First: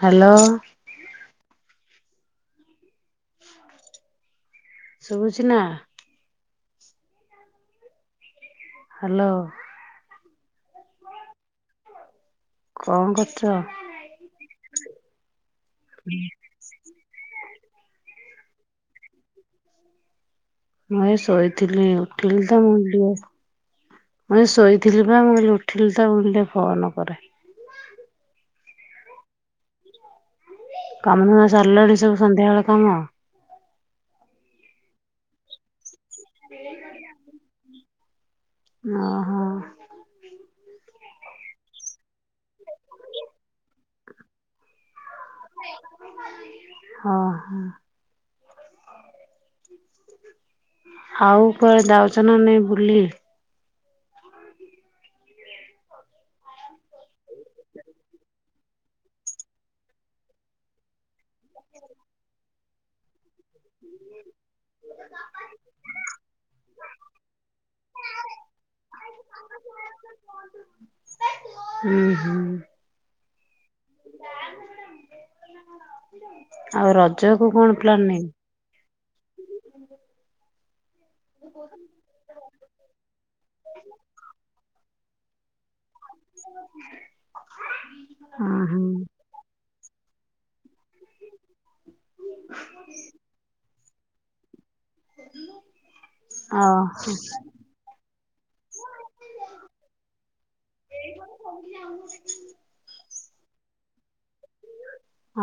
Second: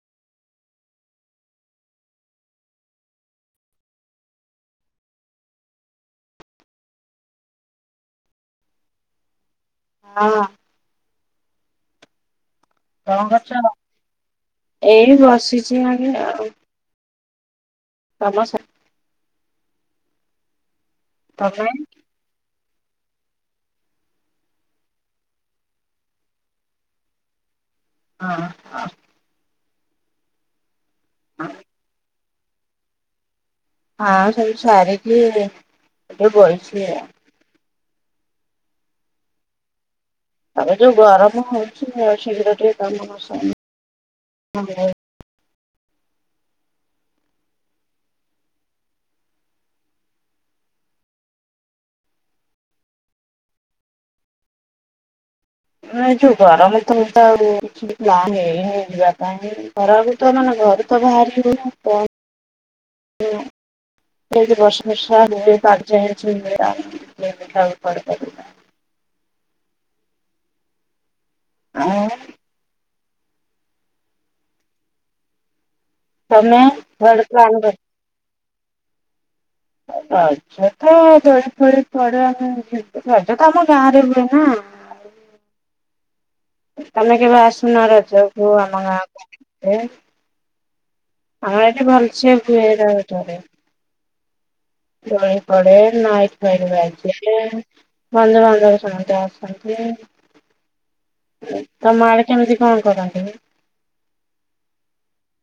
Hello. ଶୁଭୁଛି ନା? Hello. ହଁ। କଣ କରୁଛ? ଏଇ ବସିଛି ଆଗେ ଆଉ କାମ ସାର୍ ମୁଁ ତମେ ଶୋଇଥିଲି ଉଠିଲି ତ ଏବେ ମୁଇଁ ଶୋଇଥିଲି ବା ମୁଁ ଉଠିଲି ତା ବୁଲିଲେ ଫୋନ କରେ। ହଁ। କାମ ନୁ ସରିଲାଣି ସବୁ ସନ୍ଧ୍ୟାବେଳେ କାମ? ହଁ ସବୁ ସାରିଛି ଏ ବାଇଛି ଆଉ। ଓ ହୋ। ଆଉ ଜଉ ଗରମ ହଉଛି ଶୀଘ୍ର ଟିକେ କାମ ନ ସରିଲେ ହଁ ହ। ଆଉ କଣ ଯାଉଛ ନା ନାଇଁ ବୁଲି? ଏ ଯ ଗରମ ତଉ୍ ହେଇ ଖର ତ ମାନେ ଘରୁ ତ ବାହାରି ହେଉନି ଆଉ। [inaudible] ବର୍ଷ ବଷା ପା [unintelligible] [inaudible] ହୁଁ ଆଉ ହୁଁ। ତମେ ଆଉ କୁଆଡେ ରଜ କୁ ପ୍ଲାନ୍ କରିଛ? କଣ ପ୍ଲାନିଙ୍ଗି? [inaudible] ଆ୍ଛା ତ ଦୋଳି ଫଳି ପଡ ଆମେଛ ତ ଆମ ଗାଁ ରେ ହୁଏ ନା। ଆମେ କେବେ ଆସୁନ ଆମ ଉଁ ହୁଁ ଗାଁ କୁ। ଆମ ଏଇଟି ଭଲସେ ହୁଏ ରଜରେ। ଦଳି ପଡେ ମାଇ ବଜେ ଓ ବନ୍ଧୁବାନ୍ଧବ ସମସ୍ତେ ଆସନ୍ତି। ତମ ଆଡେ କେମିତି କଣ କରନ୍ତି?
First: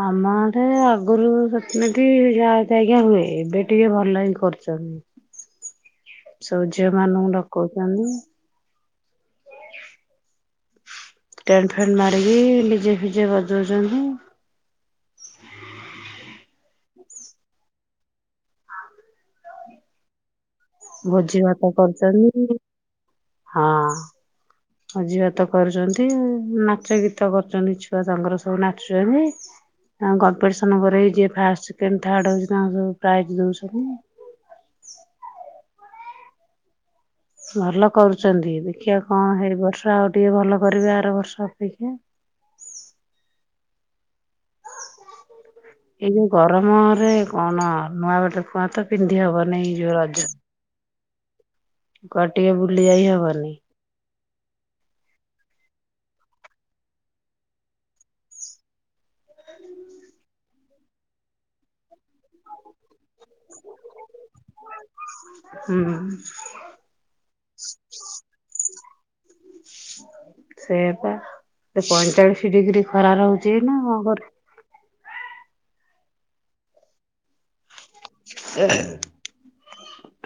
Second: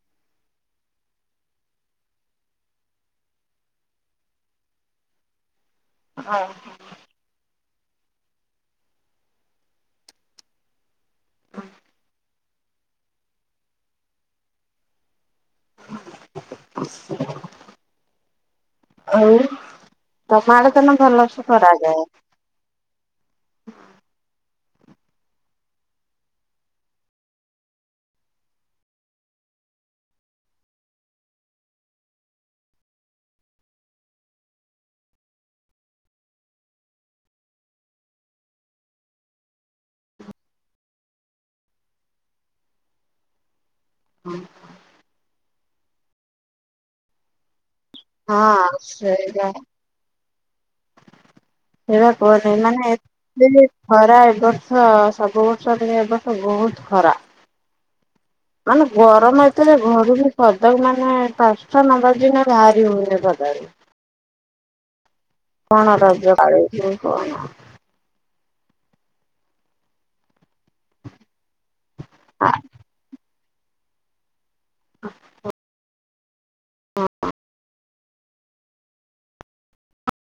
ଆମ ଆଡ଼େ ଆଗରୁ ସେଥିନଟି ଯାହା ଯଜ୍ଞା ହୁଏ ଏବେ ଟିକେ ଭଲ ହି କରୁଛନ୍ତି। ହଁ ସବୁ ଝିଅ ମାନଙ୍କୁ ଡକଉଛନ୍ତି। ଟେଣ୍ଟ ଫେଣ୍ଟ ମାରିକି ଡିଜେ ଫିଜେ ବଜଉଛନ୍ତି। ଆଉ ତମଆଡେ ତନ ଭୋଜି ଭଲସେ ଭାତ କରାଯାଏ। କରୁଛନ୍ତି ଭୋଜିଭାତ କରୁଛନ୍ତି ନାଚ ଗୀତ କରୁଛନ୍ତି ଛୁଆ ସାଙ୍ଗର ସବୁ ନାଚୁଛନ୍ତି। ଆଉ କମ୍ପିଟିସନ ପରେଇ ଯ ଫାଷ୍ଟ ସେକେଣ୍ଡ ଥାର୍ଡ ହଉଛି ତାଙ୍କ ସବୁ ପ୍ରାଇଜ ଦଉଛନ୍ତି। [inaudible] ଭଲ କରୁଛନ୍ତି ଦେଖିବା କଣ ହେଇ ବର୍ଷ ଆଉ ଟିକେ ଭଲ କରିବେ ଆର ବର୍ଷ ଅପେକ୍ଷା। [inaudible] ହଁ। ଏଇ ଯୋଉ ଗରମରେ କଣ ନୂଆ ବଟ ଖୁଆଁ ହଁ ତ ପିନ୍ଧି ସେଇଟା ହବନି ଏଇ ଯୋଉ ରଜ ସେଇଟ କୁଆଡେ ଟିକେ କ ବୁଲି ମାନେ ଯାଇ ହବନି ଏତେ ଖରା ଏବ ବର୍ଷ ସବୁ ବର୍ଷ ଏ ବର୍ଷ ବହୁତ ଖରା। ମାନେ ଗରମ ଏତେରେ ଘରୁ ବି ପଦାକୁ ମାନେ ପାଞ୍ଚଟା ନବ ଦିନ ବାହାରି ହଉନି। ପଦାକୁ। ହୁଁ କଣ ରଜ ପାଲୁଚୁ କଣ? ସେଆପା। ସେ ଆ ପଇଁଚାଳିଶ ଡିଗ୍ରୀ ଖରା ରହୁଛି ନା ଘରେ ଏ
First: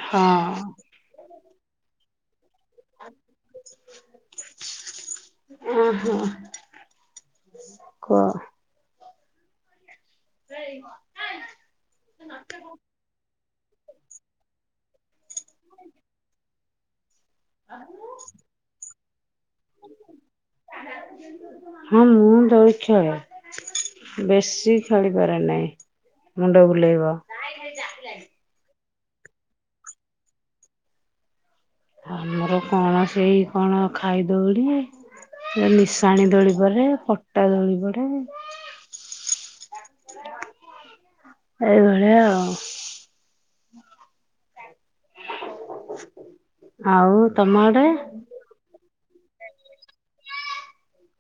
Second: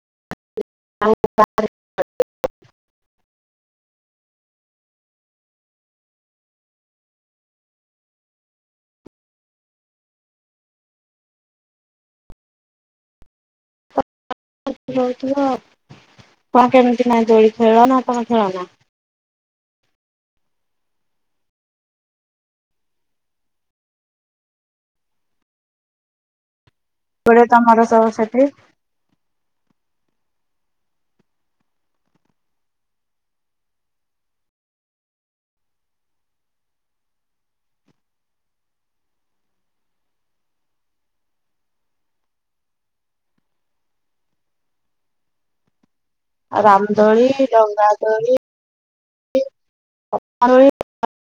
ହଁ। [unintelligible] ଓହୋ। କ [inaudible] ରହୁଥିବ କଣ କେମିତି ନା ଦୋଳି ଖେଳ ନା କଣ ଖେଳନା ହଁ ମୁଁ ଦୋଳି ଖେଳେ। ବେଶୀ ଖେଳିପାରେ ନାହିଁ ମୁଣ୍ଡ ବୁ ପଡେ ତମର ସବୁ ସେଠି। ଆମର କଣ ସେଇ କଣ ଖାଇଦଉ ଟିକେ ନିଶାଣି ଦୋଳିିପଡେ ପଟା ଦୋଳିିପଡେ। ଏଇଭଳିଆ ଆଉ। ହୁଁ। ରାମଦୋଳି ଗଙ୍ଗାଦୋଳି [unintelligible]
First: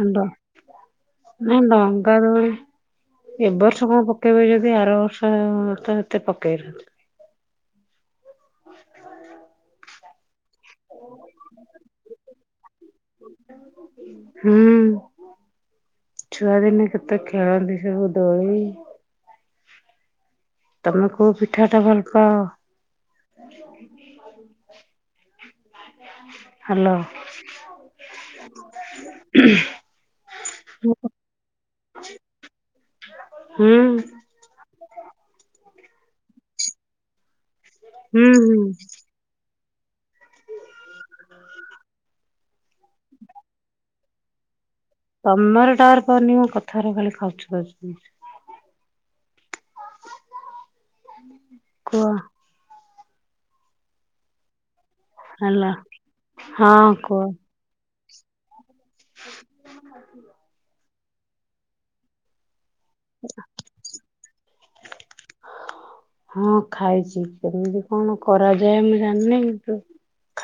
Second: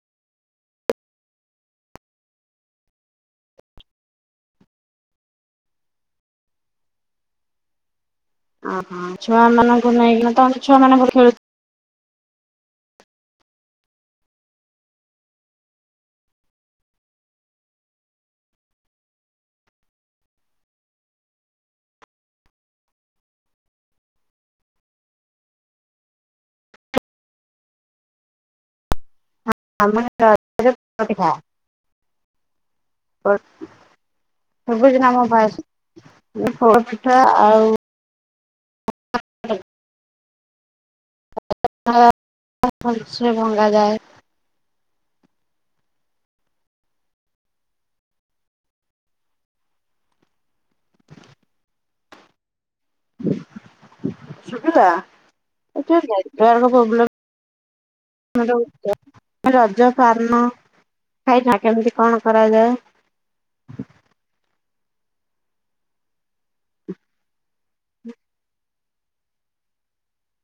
ହଣ୍ଡ ନାଇ ଡଙ୍ଗା ଦୋଳି ଏ ବର୍ଷ କଣ ପକେଇବେ ଯଦି ଆର ବର୍ଷ ତ ଏତେ ପକେଇନାହାଁନ୍ତି। ଆଁ ଆଁ ଛୁଆ ମାନଙ୍କୁ ନେଇକିନା ତ ଛୁଆ ମାନଙ୍କୁ ଖେଳୁ ହୁଁ। ଛୁଆଦିନ କେତେ ଖେଳନ୍ତି ସବୁ ଦୋଳି ତମେ କୋଉ ପିଠା ଟା ଭଲପାଅ? ହାଲୋ। [unintelligible] ହ ଖୋ ସବୁଜ ଆମ ପା ଖୋଳ ପିଠା ଆଉ ହୁଁ ହୁଁ। [unintelligible] [unintelligible] ଭଙ୍ଗାଯାଏ। ତମର ଟାୱାର ପାଉନିମ କଥାର ଖାଲି ଖଚ ଖଚ ସୁଭୁଛି। କୁଅ ସୁବିଲା ହାଲୋ। ଏ ଟିକେ ନେଟୱର୍କ ହଁ କୁହ। ପୋବ୍ଲେମ [unintelligible] ରଜ ପାରନ ଖାଇଛ କେମିତି କଣ କରାଯାଏ? [inaudible] ହଁ ଖାଇଛି କେମିତି କଣ କରାଯାଏ ମୁଁ ଜାଣିନି କିନ୍ତୁ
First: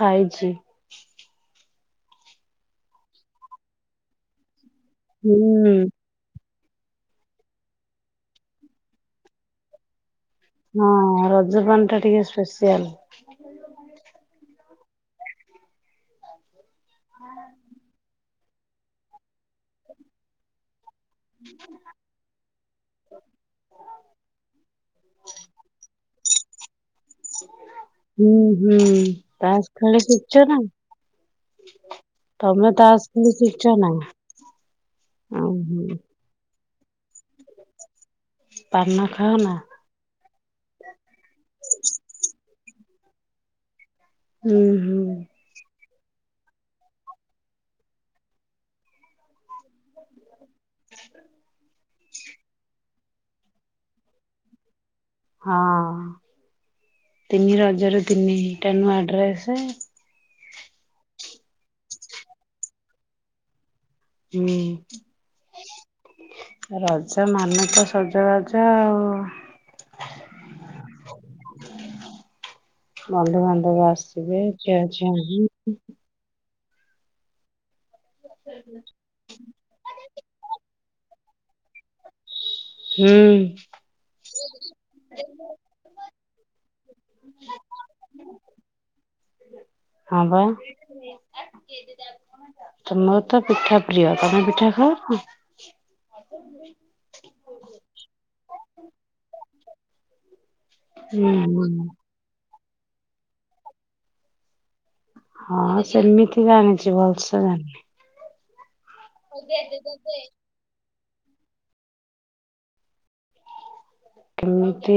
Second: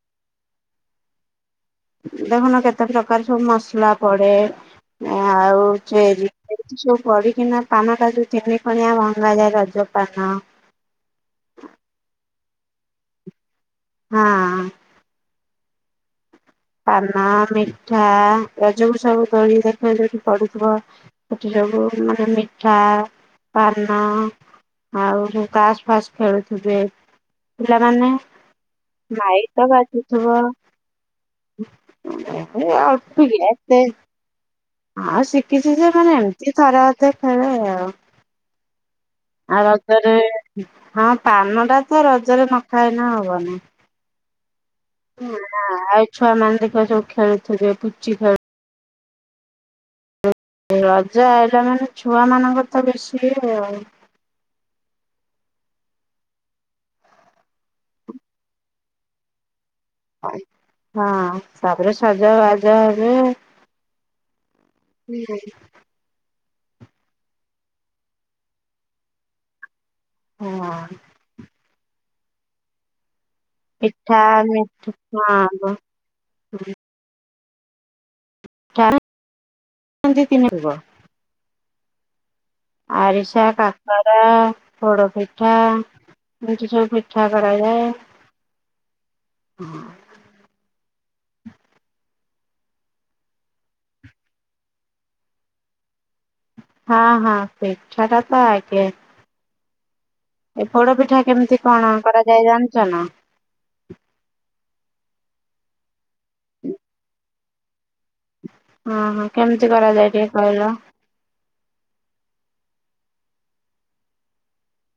ଖାଇଚି। ଦେଖୁନ କେତେ ପ୍ରକାର ସବୁ ମସଲା ପଡେ ଆଉ ହୁଁ ଚେରି ଏତି ସବୁ କରିକିନା ପାନଟା ଜଉ ତିନି କଣିଆ ଭାଙ୍ଗା ଯାଏ ରଜ ପାନ ହଁ ରଜପାନ ଟା ଟିକେ ସ୍ପେସିଆଲ। ହଁ। ପାନ ମିଠା ଏ ଯୋଉ ସବୁ [unintelligible] ଦେଖ ଯଠି ପଡୁଥିବ ସେଠୀ ସବୁ ମିଠା ପାନ ଆଉ ମୁ କାସ ଫାସ୍ ଖେଳୁଥିବେ। ପିଲାମାନେ ହୁଁ ହୁଁ ମାଇକ୍ ତାସ୍ ତ ଖେଳି ବାଜୁଥିବ। ଶିଖିଛ ନା ତମେ ତାସ୍ ଖେଳି ଶିଖିଛ ନା? [unintelligible] ହଁ ଶିଖିଛି ଓହୋ ଯେ ମାନେ ଏମିତି ଥରେ ଅଧେ ଖେଳେ ଆଉ। ପାନ ଖାଅ ନା ଆଉ ରଜରେ ହଁ ପାନ ଟା ତ ରଜରେ ନ ଖାଇନେ ହବନି। ହୁଁ ହୁଁ ହୁଁ ଆଉ ଛୁଆ ମାନେ ଦେଖିବା ସବୁ ଖେଳୁଥିବେ ପୁଚିଖେଳ। ରଜା ହେଲା ମାନେ ଛୁଆ ମାନଙ୍କର ତ ବେଶୀ ଇଏ ହଁ ତିନି ରଜ ରେ ତିନିଟା ଡ୍ରେସ ହଁ ତାପରେ ସଜ ବାଜ ହେବେ। ହୁଁ। ଠଛି ରଜ ମାନେ ତ ସଜବାଜ ଆଉ ହଁ। ବନ୍ଧୁବାନ୍ଧବ ପିଠା ଆସିବେ ମିଠ ହଁ [unintelligible] [unintelligible] ହୁଁ। ଆରିସା କାକରା ପୋଡ଼ପିଠା ଏଠି ସବୁ ମିିଠା କରାଯାଏ। ହଁ ବା। ତମର ତ ପିଠା ପ୍ରିୟ ତମେ ପିଠା ଖାଅ ନା? ହଁ ହଁ ପିଠା ଟା ତ ଆଗେ। ଏ ପୋଡ଼ପିଠା କେମିତି ହୁଁ କଣ କରାଯାଏ ଜାଣିଛ ନା? ହଁ ସେମିତି ଜାଣିଛି ଭଲସେ ଜାଣିିନି। ହଁ ହଁ କେମିତି କରାଯାଏ ଟିକେ କହିଲ? କେମିତି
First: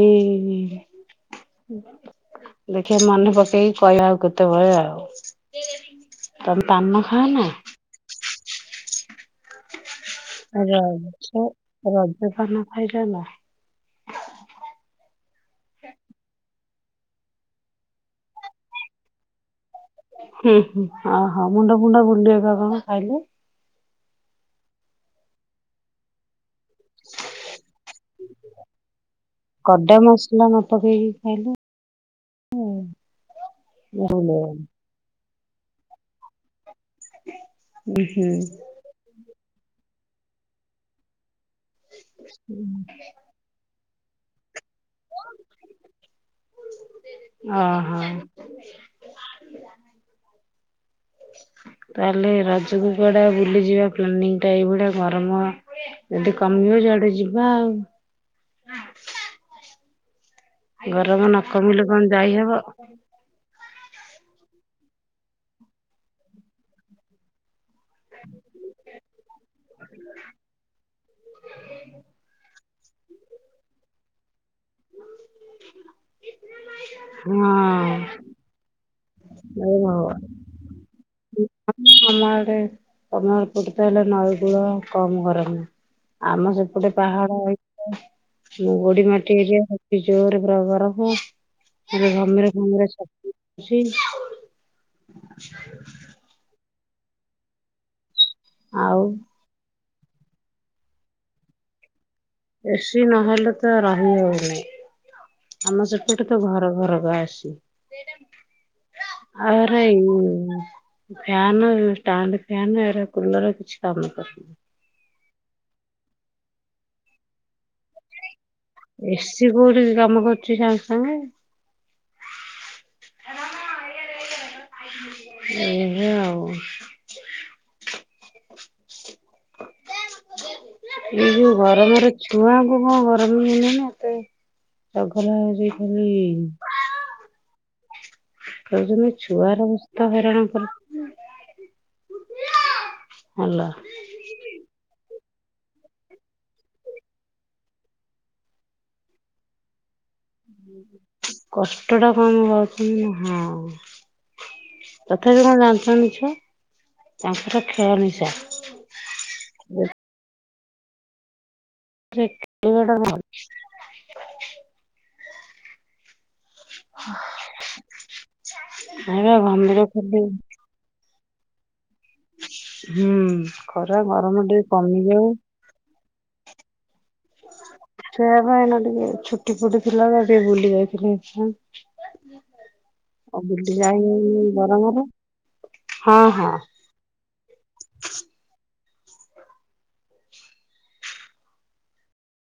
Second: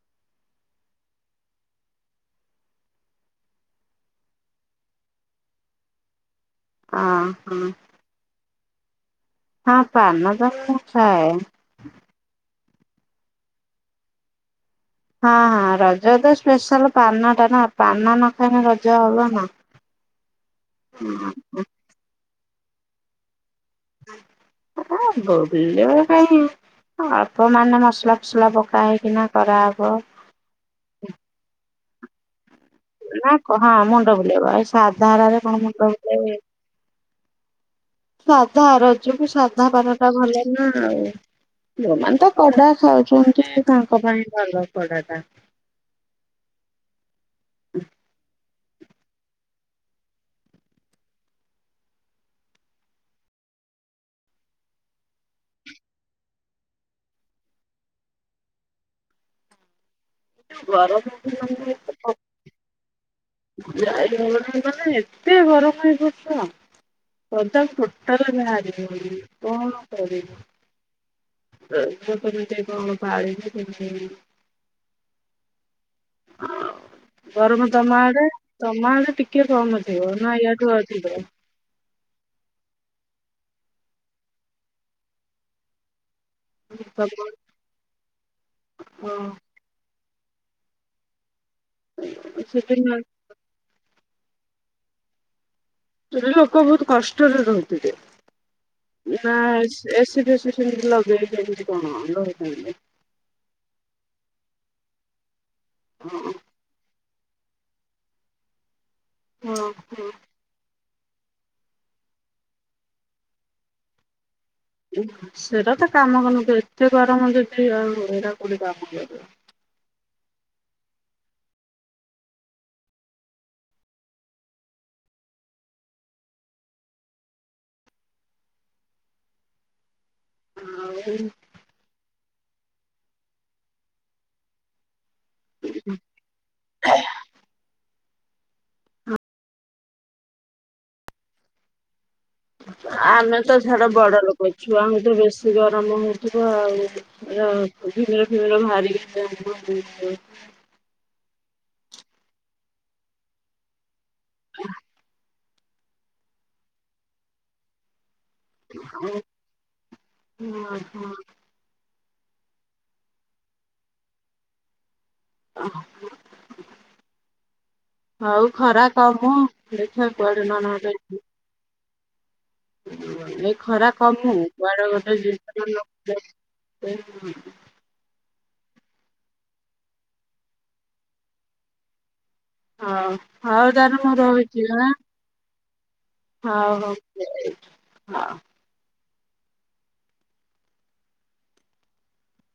ଦେଖିବା ମନେ ପକେଇକି କହିବା ଆଉ କେତେବେଳେ ଆଉ। ତମେ ପାନ ହଁ ଖାଅ ନା? ହଁ ହଁ। ପାନ ତ ମୁଁ ଖାଏ। ରଜ ରଜ ପାନ ଖାଇଲ ନା? ହଁ ରଜ ତ ହୁଁ ହୁଁ ଓହୋ ମୁଣ୍ଡ ଫୁଣ୍ଡ ବୁଲେ ପା କଣ ଖାଇଲେ? ଆ ବୁଲେଇବ କାଇଁ? ଅଳ୍ପ କରାହବ। କଡା ମ ନା କ ହଁ ମୁଣ୍ଡ ବୁଲେଇବ। ବୁଲେଇବନି। ଏ ସାଧାରେ କଣ ମୁଣ୍ଡ ବୁଲେଇବ? ଉଁ ହୁଁ ସାଧା ରଜକୁ ସାଧାପାନ ଟା ଭଲ ନା ଆଉ। ଯୋଉଁମାନେ ତ କଡ଼ା ଓ ହୋ। ତାହେଲେ ରଜକୁ କୁଆଡ଼େ ବୁଲିଯିବା ପ୍ଲାନିଂ ଟା? ଏଇଭଳିଆ ଗରମ ଯଦି କମିବ ଯୁଆଡେ ଯିବା ଆଉ। ଗରମ ଦିନ ନ କମିଲେ ମାନଙ୍କରେ କଣ ଯାଇହବ? ଯାଇହବନି ମାନେ ଏତେ ଗରମ ଏଇ ବର୍ଷ, ପଦାକୁ ଟୋ ଟାଲ ବାହାରି ହଉନି। କଣ କରିବି। ରଜ କେମିତି କଣ ପାଳିଲେ କେମିତି? ଅ ହଁ। ଗରମ ତମ ଆଡ଼େ ତମ ଆଡ଼େ। ଟିକେ ଏ କମଥିବ। ଭଗବାନ। ନା ୟାଠୁ ଅଧିକ? ସେଠି ତା ହେଲେ ନଈ କୂଳ କମ ଗରମ। ଆମ ସେପଟେ ପାହାଡ଼, ସେଇଥିପାଇଁ ଗୋଡି ହଁ ମାଟି ଏରିଆ। ଏଠି ଜୋର ପୁରା ଗରମ ।ଏବେ ଘମିର ସେଠି ଫମିର ସବୁ ଉଠୁଚି। ସେଠି ଲୋକ ବହୁତ କଷ୍ଟରେ ରହୁଥିବେ। ଆଉ ନା ଏସି ଫେସିି ସେମିତି ଲଗେଇ ସେମିତି କଣ? ରହୁଛନ୍ତି ଏସିି ନହେଲେ ତ ରହି ହଉନି। ଆମ ସେପଟେ ହଁ ତ ଘର ଘର କା ଏସି। ଆରେ ହଁ ଉଁ। ଫ୍ୟାନ ଷ୍ଟାଣ୍ଡ ଫ୍ୟାନ ଏରା କୁଲର କିଛି କାମ କରୁନି। ସେଇଟା ତ କାମ କୁ ନୁହେଁ ଏତେ ଗରମ ଯଦି ଆଉ ଏରା। ଏ ସିି କୋଉଠି ବି କାମ କ ରୁଚି ସାଙ୍ଗେ ସାଙ୍ଗେ। ଏଇ ବା ଆଉ। ଆଉ ଏ ଯୋଉ ଗରମରେ ଛୁଆଙ୍କୁ କଣ ଗରମ ହଉନି ଏତେ। ଚଗଲା ହଉଚି ଖାଲି। ଖେଳୁଛନ୍ତି ଛୁଆ ଗରା ବେଶି ତ ହଇରାଣ କରୁ। [unintelligible] ଆମେ ତ ହେଲା ଛାଡ଼ ବଡ ଲୋକ ଛୁଆ ଙ୍କୁ ତ ବେଶି ଗରମ ହଉଥିବ ଆଉ ଏରା ଘିମିର ଫିମିର ବାହାରିକି। [inaudible] କଷ୍ଟ ଟା କମ ପାଉଛନ୍ତି ନା ହଁ ତ ତଥାପି କଣ ଜାଣୁଛନ୍ତି ଛୁଆ ତାଙ୍କର ଖେଳ ନିଶା। ଆଉ ହଁ ହଁ। ତାପରେ ଖେଳିବା ଟା କଣ। ଅ ହଁ। ହ। ହଉ ଖରା କମୁ ଘମିର ଦେଖିବା ଖେଳି କୁଆଡେ ନହେନେ ଗୋଟେ ହୁଁ ଏ ଖରା କମୁ ଗରମ ଟିକେ କୁଆଡେ ଗୋଟେ କମିଯାଉ ଯିବା। [unintelligible] ଏ ଏ ହଁ। ସେୟା ପା ନହେନେ ଟିକେ ଛୁଟି ଫୁଟି ଥିଲା ବା ଟିକେ ବୁଲି ଯାଇଥିଲେ ହଁ। ହଉ ଆଉ ହଉ ବୁଲି ତାହେଲେ ମୁଁ ଯାଇନି ଗରମରେ। ହଁ ହଉ ହଉ।